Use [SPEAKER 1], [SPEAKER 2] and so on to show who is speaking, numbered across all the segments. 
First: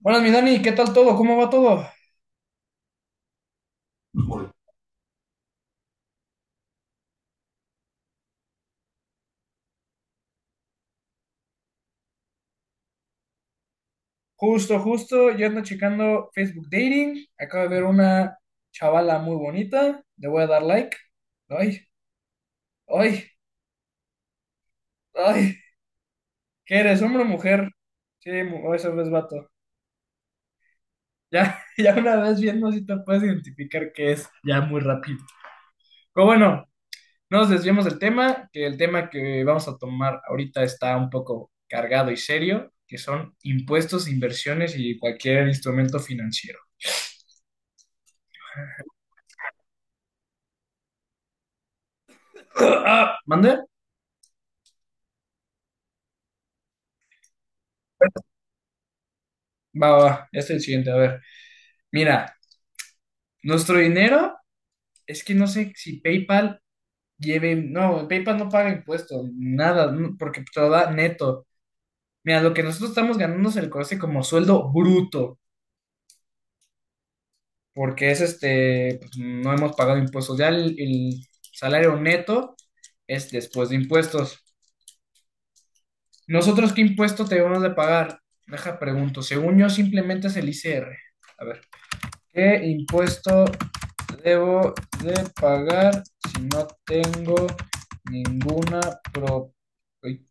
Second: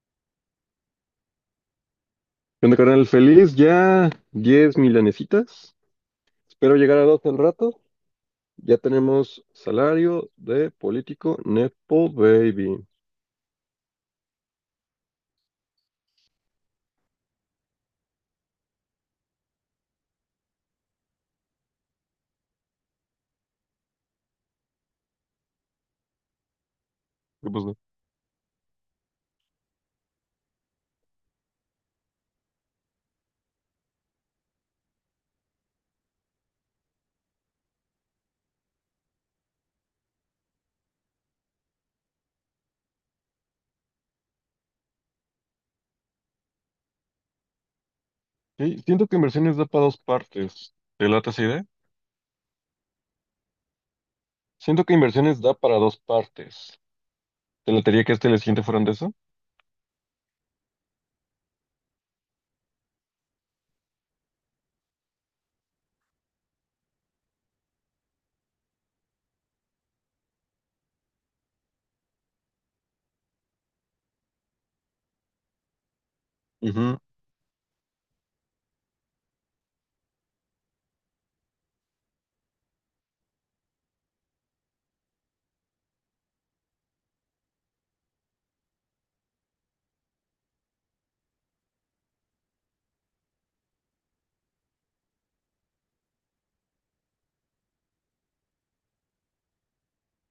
[SPEAKER 1] Buenas, mi Dani, ¿qué tal todo? ¿Cómo va todo?
[SPEAKER 2] ¿Qué onda, carnal? Feliz, ya 10 milanesitas. Espero llegar a 12 al rato. Ya tenemos salario de político Nepo Baby.
[SPEAKER 1] Justo, justo, yo ando checando Facebook Dating. Acabo de ver una chavala muy bonita. Le voy a dar like. Ay, ay, ay. ¿Qué eres, hombre o
[SPEAKER 2] ¿Qué
[SPEAKER 1] mujer?
[SPEAKER 2] pasó?
[SPEAKER 1] Sí, oh, eso es vato. Ya, ya una vez viendo si te puedes identificar qué es, ya muy rápido. Pero bueno, no nos desviemos del tema, que el tema que vamos a tomar ahorita está un poco cargado y serio, que son impuestos, inversiones y cualquier instrumento financiero.
[SPEAKER 2] Sí, siento que inversiones da para dos partes. ¿Te late esa idea?
[SPEAKER 1] Ah, ¿mande?
[SPEAKER 2] Siento que inversiones da para dos partes. ¿Te latería que este y el siguiente fueran de eso?
[SPEAKER 1] Va, va, va. Ya está el siguiente. A ver, mira, nuestro dinero es que no sé si PayPal lleve, no, PayPal no paga impuestos, nada, no, porque te lo da neto. Mira, lo que nosotros estamos ganando se le conoce como sueldo bruto,
[SPEAKER 2] Ujú.
[SPEAKER 1] porque es este, pues, no hemos pagado impuestos. Ya el salario neto es después de impuestos. ¿Nosotros qué impuesto debemos de pagar? Deja pregunto, según yo simplemente es el ICR. A ver. ¿Qué impuesto debo de pagar si no tengo ninguna pro-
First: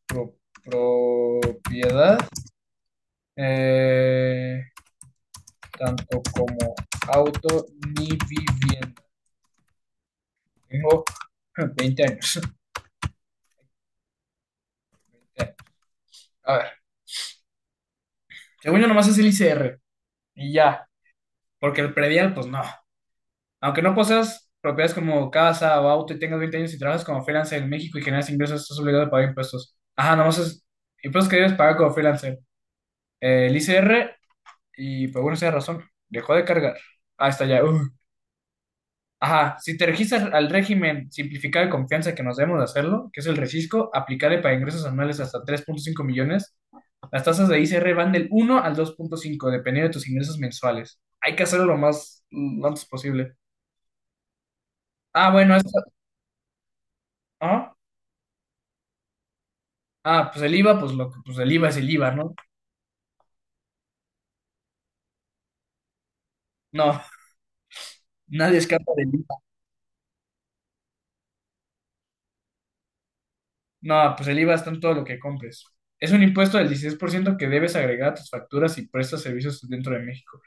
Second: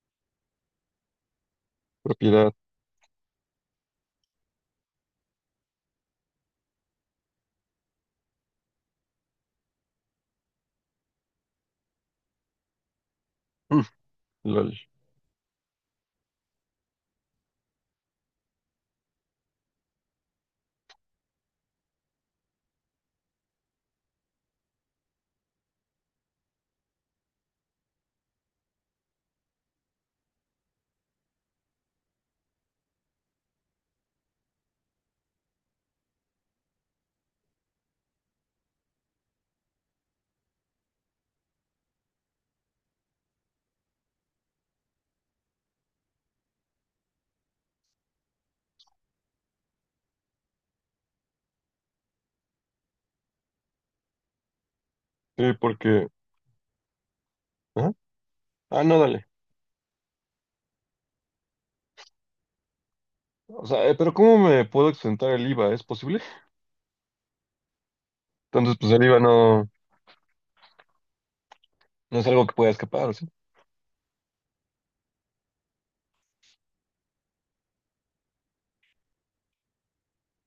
[SPEAKER 1] pro- propiedad,
[SPEAKER 2] Propiedad.
[SPEAKER 1] eh, tanto como auto ni vivienda? Tengo 20 años.
[SPEAKER 2] Mm, lol.
[SPEAKER 1] A ver, según yo nomás es el ICR y ya, porque el predial, pues no. Aunque no poseas propiedades como casa o auto y tengas 20 años y trabajas como freelancer en México y generas ingresos, estás obligado a pagar impuestos. Ajá, nomás es impuestos que debes pagar como freelancer. El ICR y por alguna sea razón, dejó de cargar. Ah, está ya. Ajá, si te registras al régimen simplificado de confianza que nos debemos de hacerlo, que es el recisco, aplicable para ingresos anuales hasta 3.5 millones, las tasas de ICR van del 1 al 2.5 dependiendo de tus ingresos mensuales. Hay que hacerlo lo más, lo antes posible. Ah,
[SPEAKER 2] Sí,
[SPEAKER 1] bueno, esto,
[SPEAKER 2] porque...
[SPEAKER 1] ¿ah?
[SPEAKER 2] ¿Ah? Ah, no, dale.
[SPEAKER 1] Ah, pues el IVA, pues lo que, pues el IVA es el IVA, ¿no?
[SPEAKER 2] O sea, pero ¿cómo me puedo exentar el IVA? ¿Es posible?
[SPEAKER 1] No, nadie
[SPEAKER 2] Entonces,
[SPEAKER 1] escapa
[SPEAKER 2] pues el
[SPEAKER 1] del
[SPEAKER 2] IVA
[SPEAKER 1] IVA.
[SPEAKER 2] no, no es algo que pueda escapar, ¿sí?
[SPEAKER 1] No, pues el IVA está en todo lo que compres. Es un impuesto del 16% que debes agregar a tus facturas y prestas servicios dentro de México.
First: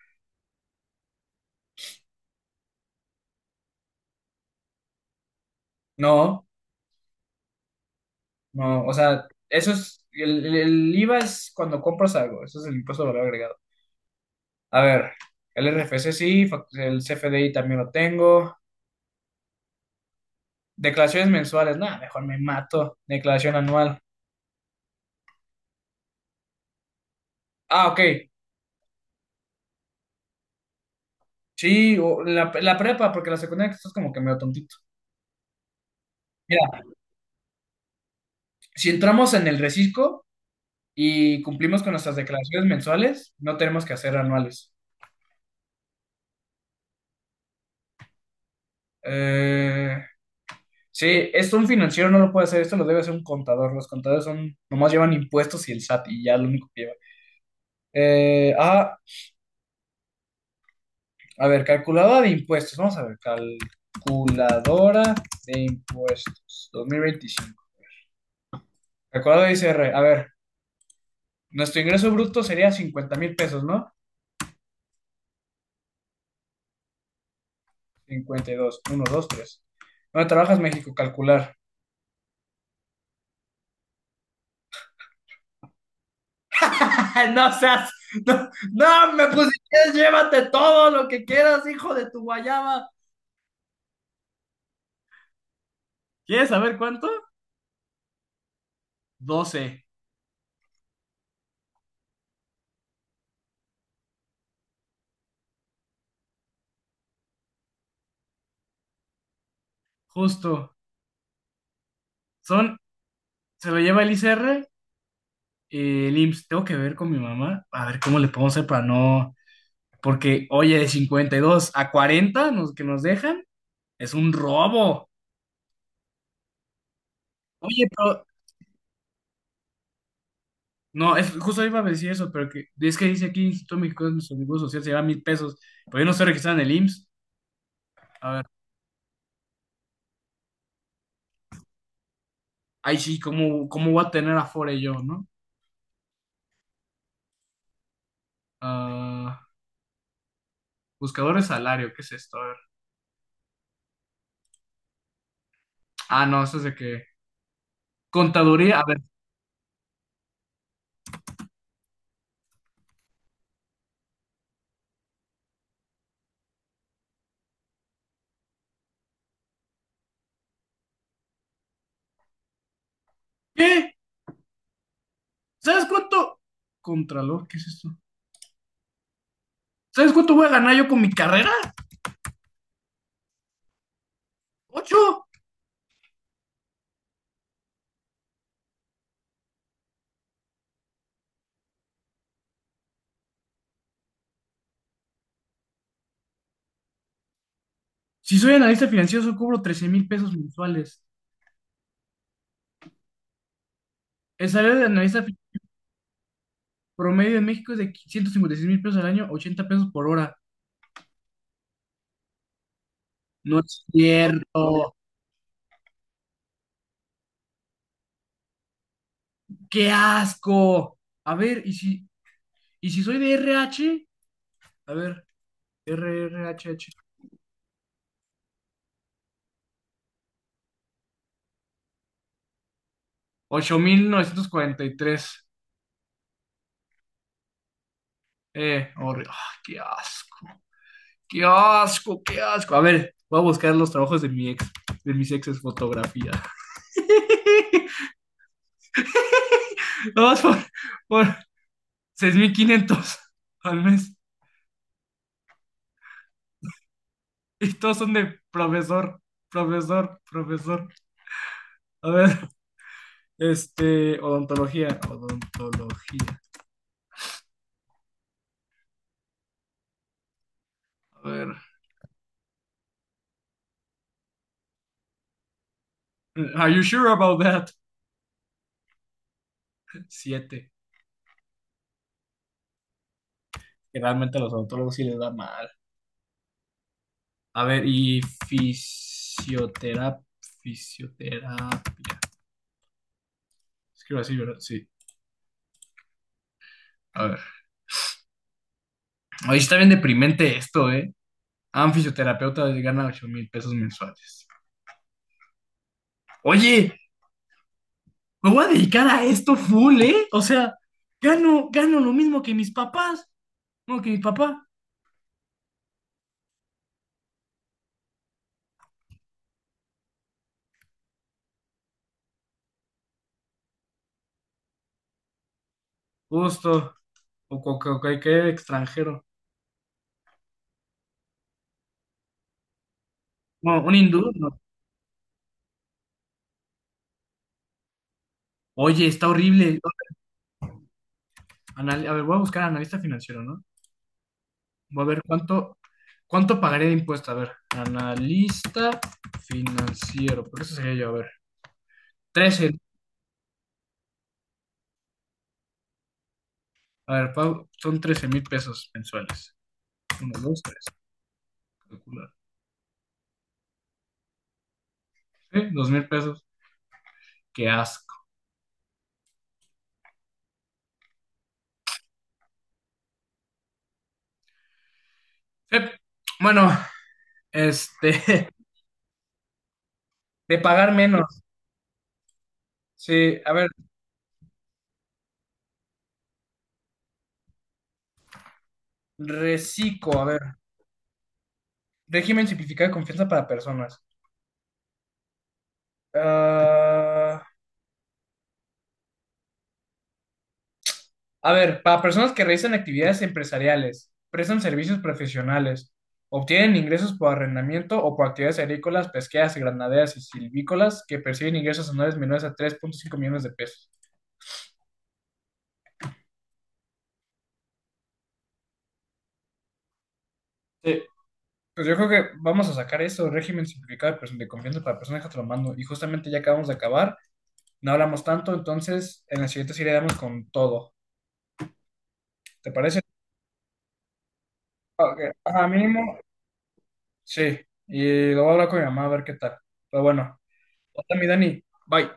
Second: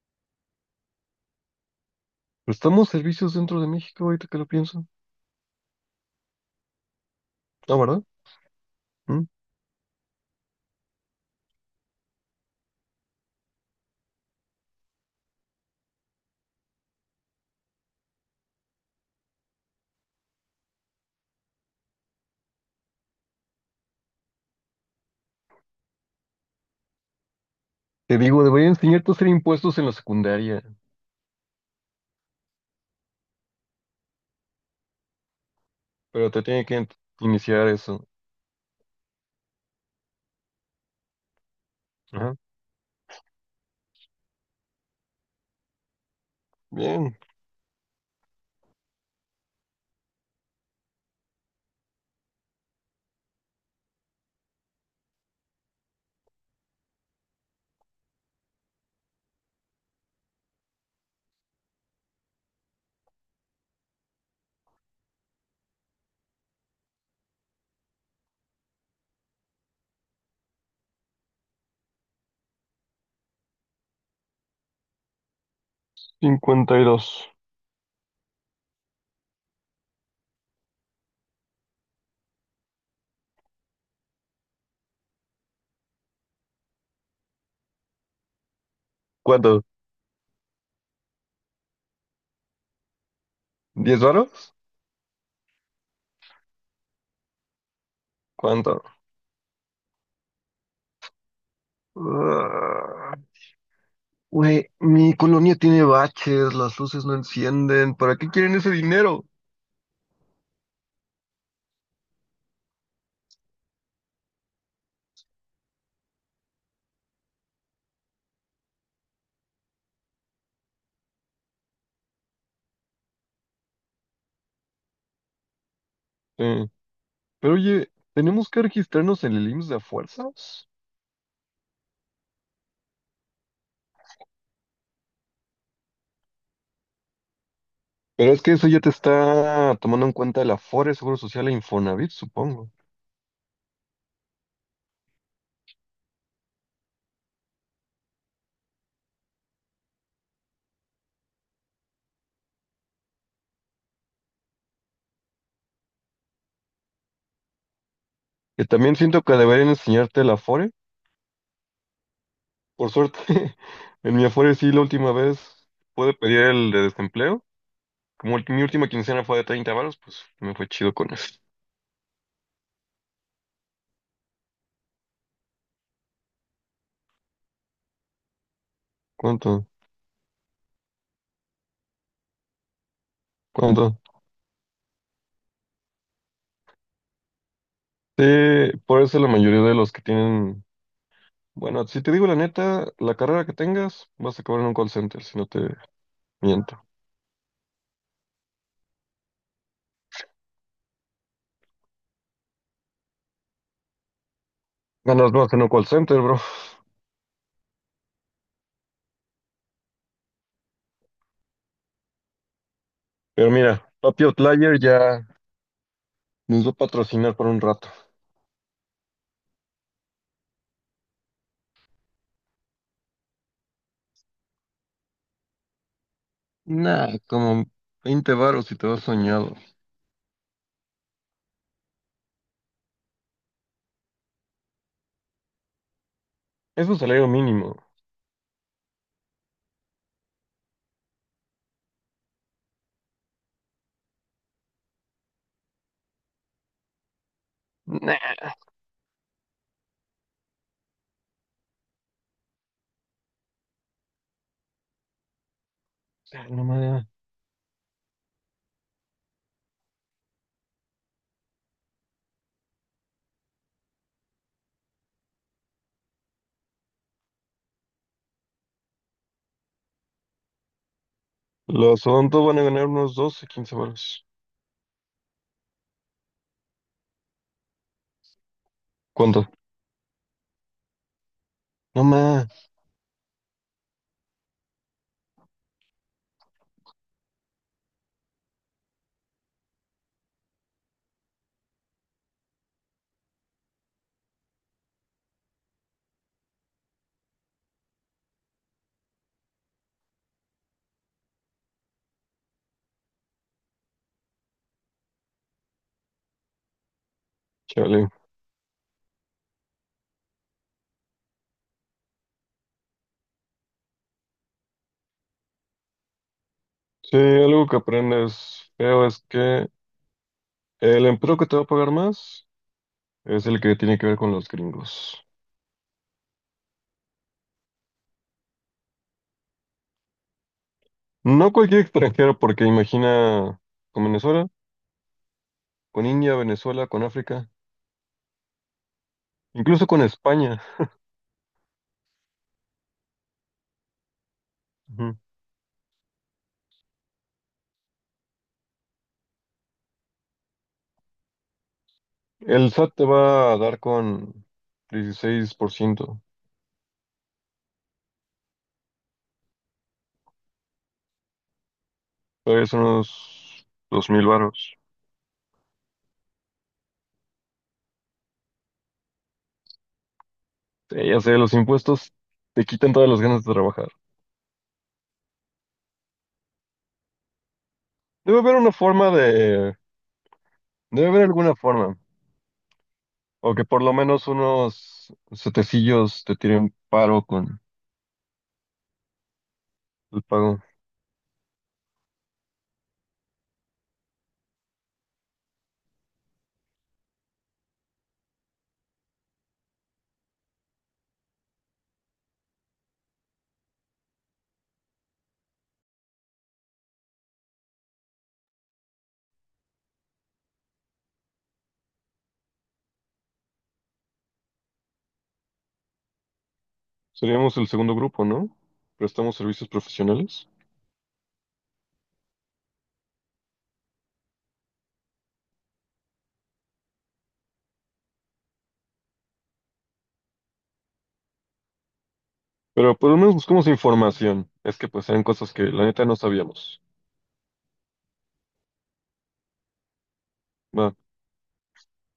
[SPEAKER 2] Prestamos servicios dentro de México, ahorita que lo pienso.
[SPEAKER 1] No,
[SPEAKER 2] Ah, ¿verdad?
[SPEAKER 1] no, o sea,
[SPEAKER 2] ¿Mm?
[SPEAKER 1] eso es, el IVA es cuando compras algo, eso es el impuesto de valor agregado. A ver, el RFC sí, el CFDI también lo tengo. Declaraciones mensuales, nada, mejor me mato. Declaración anual. Ah, ok,
[SPEAKER 2] Te digo, debería enseñarte a hacer impuestos en la secundaria,
[SPEAKER 1] sí, o la prepa, porque la secundaria estás como que medio tontito.
[SPEAKER 2] pero te tiene que iniciar eso.
[SPEAKER 1] Si entramos en el recisco y cumplimos con nuestras
[SPEAKER 2] Ajá.
[SPEAKER 1] declaraciones mensuales, no tenemos que hacer anuales.
[SPEAKER 2] Bien,
[SPEAKER 1] Eh, sí, esto un financiero no lo puede hacer, esto lo debe hacer un contador. Los contadores son, nomás llevan impuestos y el SAT y ya lo único que lleva. Ah, a ver, calculadora de impuestos. Vamos a ver, calculadora de impuestos 2025. Calculadora de I C R. A ver, nuestro ingreso bruto sería 50,000 pesos, ¿no?
[SPEAKER 2] 52.
[SPEAKER 1] 52, 1, 2, 3. ¿Dónde trabajas, México? Calcular. Ay, no seas, no, no me
[SPEAKER 2] ¿Cuánto?
[SPEAKER 1] pusiste, llévate todo lo que quieras, hijo de tu guayaba.
[SPEAKER 2] ¿10 varos?
[SPEAKER 1] ¿Quieres saber cuánto?
[SPEAKER 2] ¿Cuánto?
[SPEAKER 1] Doce
[SPEAKER 2] Ah, güey, mi colonia tiene baches, las luces no encienden. ¿Para qué quieren ese dinero?
[SPEAKER 1] justo. Son, se lo lleva el ICR, el IMSS. Tengo que ver con mi mamá, a ver cómo le podemos hacer para no. Porque, oye, de 52 a 40 nos, que nos dejan, es un robo.
[SPEAKER 2] Eh, pero
[SPEAKER 1] Oye,
[SPEAKER 2] oye,
[SPEAKER 1] pero.
[SPEAKER 2] ¿tenemos que registrarnos en el IMSS de a fuerzas?
[SPEAKER 1] No, es, justo iba a decir eso, pero que, es que dice aquí Instituto Mexicano de Seguro Social se lleva 1,000 pesos, pero yo no estoy registrado en el IMSS. A
[SPEAKER 2] Pero es
[SPEAKER 1] ver.
[SPEAKER 2] que eso ya te está tomando en cuenta el Afore, Seguro Social e Infonavit, supongo.
[SPEAKER 1] Ay, sí, ¿cómo voy a tener Afore yo, no? Ah, buscador de salario, ¿qué es esto? A ver. Ah, no, eso es de que.
[SPEAKER 2] Que
[SPEAKER 1] Contaduría, a
[SPEAKER 2] también
[SPEAKER 1] ver.
[SPEAKER 2] siento que deberían enseñarte el Afore. Por suerte, en mi Afore sí, la última vez pude pedir el de desempleo. Como mi última quincena fue de 30 varos, pues me fue chido con eso.
[SPEAKER 1] ¿Qué? ¿Sabes cuánto? Contralor, ¿qué es esto?
[SPEAKER 2] ¿Cuánto?
[SPEAKER 1] ¿Sabes cuánto voy a ganar yo con mi carrera?
[SPEAKER 2] ¿Cuánto?
[SPEAKER 1] ¡Ocho!
[SPEAKER 2] Sí, por eso la mayoría de los que tienen... Bueno, si te digo la neta, la carrera que tengas, vas a acabar en un call center, si no te miento.
[SPEAKER 1] Si soy analista financiero, solo cobro 13,000 pesos mensuales. El salario de
[SPEAKER 2] Ganas más en un call center, bro.
[SPEAKER 1] promedio en México es de 156,000 pesos al año, 80 pesos por hora.
[SPEAKER 2] Pero
[SPEAKER 1] No
[SPEAKER 2] mira,
[SPEAKER 1] es
[SPEAKER 2] Papi Outlier
[SPEAKER 1] cierto.
[SPEAKER 2] ya nos va a patrocinar por un rato.
[SPEAKER 1] ¡Qué asco! A ver, ¿y si soy de RH? A ver, RRHH.
[SPEAKER 2] Nah, como 20 varos si te vas soñado.
[SPEAKER 1] 8,943.
[SPEAKER 2] Es un salario mínimo.
[SPEAKER 1] Ah, qué asco, qué asco, qué asco. A ver, voy a buscar los trabajos de mi ex, de mis exes fotografía.
[SPEAKER 2] Nah,
[SPEAKER 1] Vamos por 6,500 al mes.
[SPEAKER 2] no más.
[SPEAKER 1] Y todos son de profesor, profesor, profesor. A ver, este, odontología, odontología. A ver,
[SPEAKER 2] Los odontos van a ganar unos 12, 15 baros.
[SPEAKER 1] are you sure about that?
[SPEAKER 2] ¿Cuánto?
[SPEAKER 1] Siete.
[SPEAKER 2] No más.
[SPEAKER 1] Que realmente a los odontólogos sí les da mal. A ver, y fisioterapia. Fisioterapia. Escribo así, ¿verdad? Sí. A ver. Oye, está bien deprimente esto, ¿eh? A un fisioterapeuta gana 8,000 pesos mensuales. Oye,
[SPEAKER 2] Chale.
[SPEAKER 1] me voy a dedicar a esto full, ¿eh? O sea, gano, gano lo mismo que mis papás. No, que mi papá.
[SPEAKER 2] Sí, algo que aprendes feo es que el empleo que te va a pagar más es el que tiene que ver con los gringos.
[SPEAKER 1] Justo. O cualquier extranjero.
[SPEAKER 2] No cualquier extranjero, porque imagina
[SPEAKER 1] No, un
[SPEAKER 2] con
[SPEAKER 1] hindú,
[SPEAKER 2] Venezuela,
[SPEAKER 1] no.
[SPEAKER 2] con India, Venezuela, con África,
[SPEAKER 1] Oye, está horrible.
[SPEAKER 2] incluso con España.
[SPEAKER 1] A ver, voy a buscar analista financiero, ¿no? Voy a
[SPEAKER 2] Ujú.
[SPEAKER 1] ver cuánto pagaré de impuesto. A ver, analista financiero. Por eso sería yo. A ver,
[SPEAKER 2] El
[SPEAKER 1] trece.
[SPEAKER 2] SAT te va a dar con 16%.
[SPEAKER 1] A ver, son 13,000 pesos mensuales. Uno, dos, tres. Calcular.
[SPEAKER 2] Todavía son unos 2 mil varos.
[SPEAKER 1] Sí, 2,000 pesos. Qué asco.
[SPEAKER 2] Ya sé, los impuestos te quitan todas las ganas de trabajar.
[SPEAKER 1] Sí. Bueno,
[SPEAKER 2] Debe
[SPEAKER 1] este,
[SPEAKER 2] haber una forma de...
[SPEAKER 1] de pagar
[SPEAKER 2] Debe haber
[SPEAKER 1] menos.
[SPEAKER 2] alguna forma.
[SPEAKER 1] Sí, a
[SPEAKER 2] O que
[SPEAKER 1] ver,
[SPEAKER 2] por lo menos unos setecillos te tiren paro con
[SPEAKER 1] reciclo.
[SPEAKER 2] el
[SPEAKER 1] A ver,
[SPEAKER 2] pago.
[SPEAKER 1] régimen simplificado de confianza para personas. Ah, a ver, para personas que realizan actividades empresariales, prestan servicios profesionales, obtienen ingresos por arrendamiento o por actividades agrícolas, pesqueras, granaderas y silvícolas que perciben ingresos anuales menores a 3.5 millones de pesos.
[SPEAKER 2] Seríamos el segundo grupo, ¿no? Prestamos servicios profesionales.
[SPEAKER 1] Sí. Pues yo creo que vamos a sacar eso, régimen simplificado de de confianza para personas que te lo mando. Y justamente ya acabamos de acabar, no hablamos tanto, entonces en la siguiente sí le damos con todo. ¿Te
[SPEAKER 2] Pero
[SPEAKER 1] parece?
[SPEAKER 2] por lo menos buscamos información. Es que pues
[SPEAKER 1] Ok,
[SPEAKER 2] eran cosas que
[SPEAKER 1] ajá,
[SPEAKER 2] la neta no
[SPEAKER 1] mínimo,
[SPEAKER 2] sabíamos.
[SPEAKER 1] sí. Y lo voy a hablar con mi mamá a ver qué tal. Pero bueno,
[SPEAKER 2] Va.
[SPEAKER 1] hasta mi Dani, bye.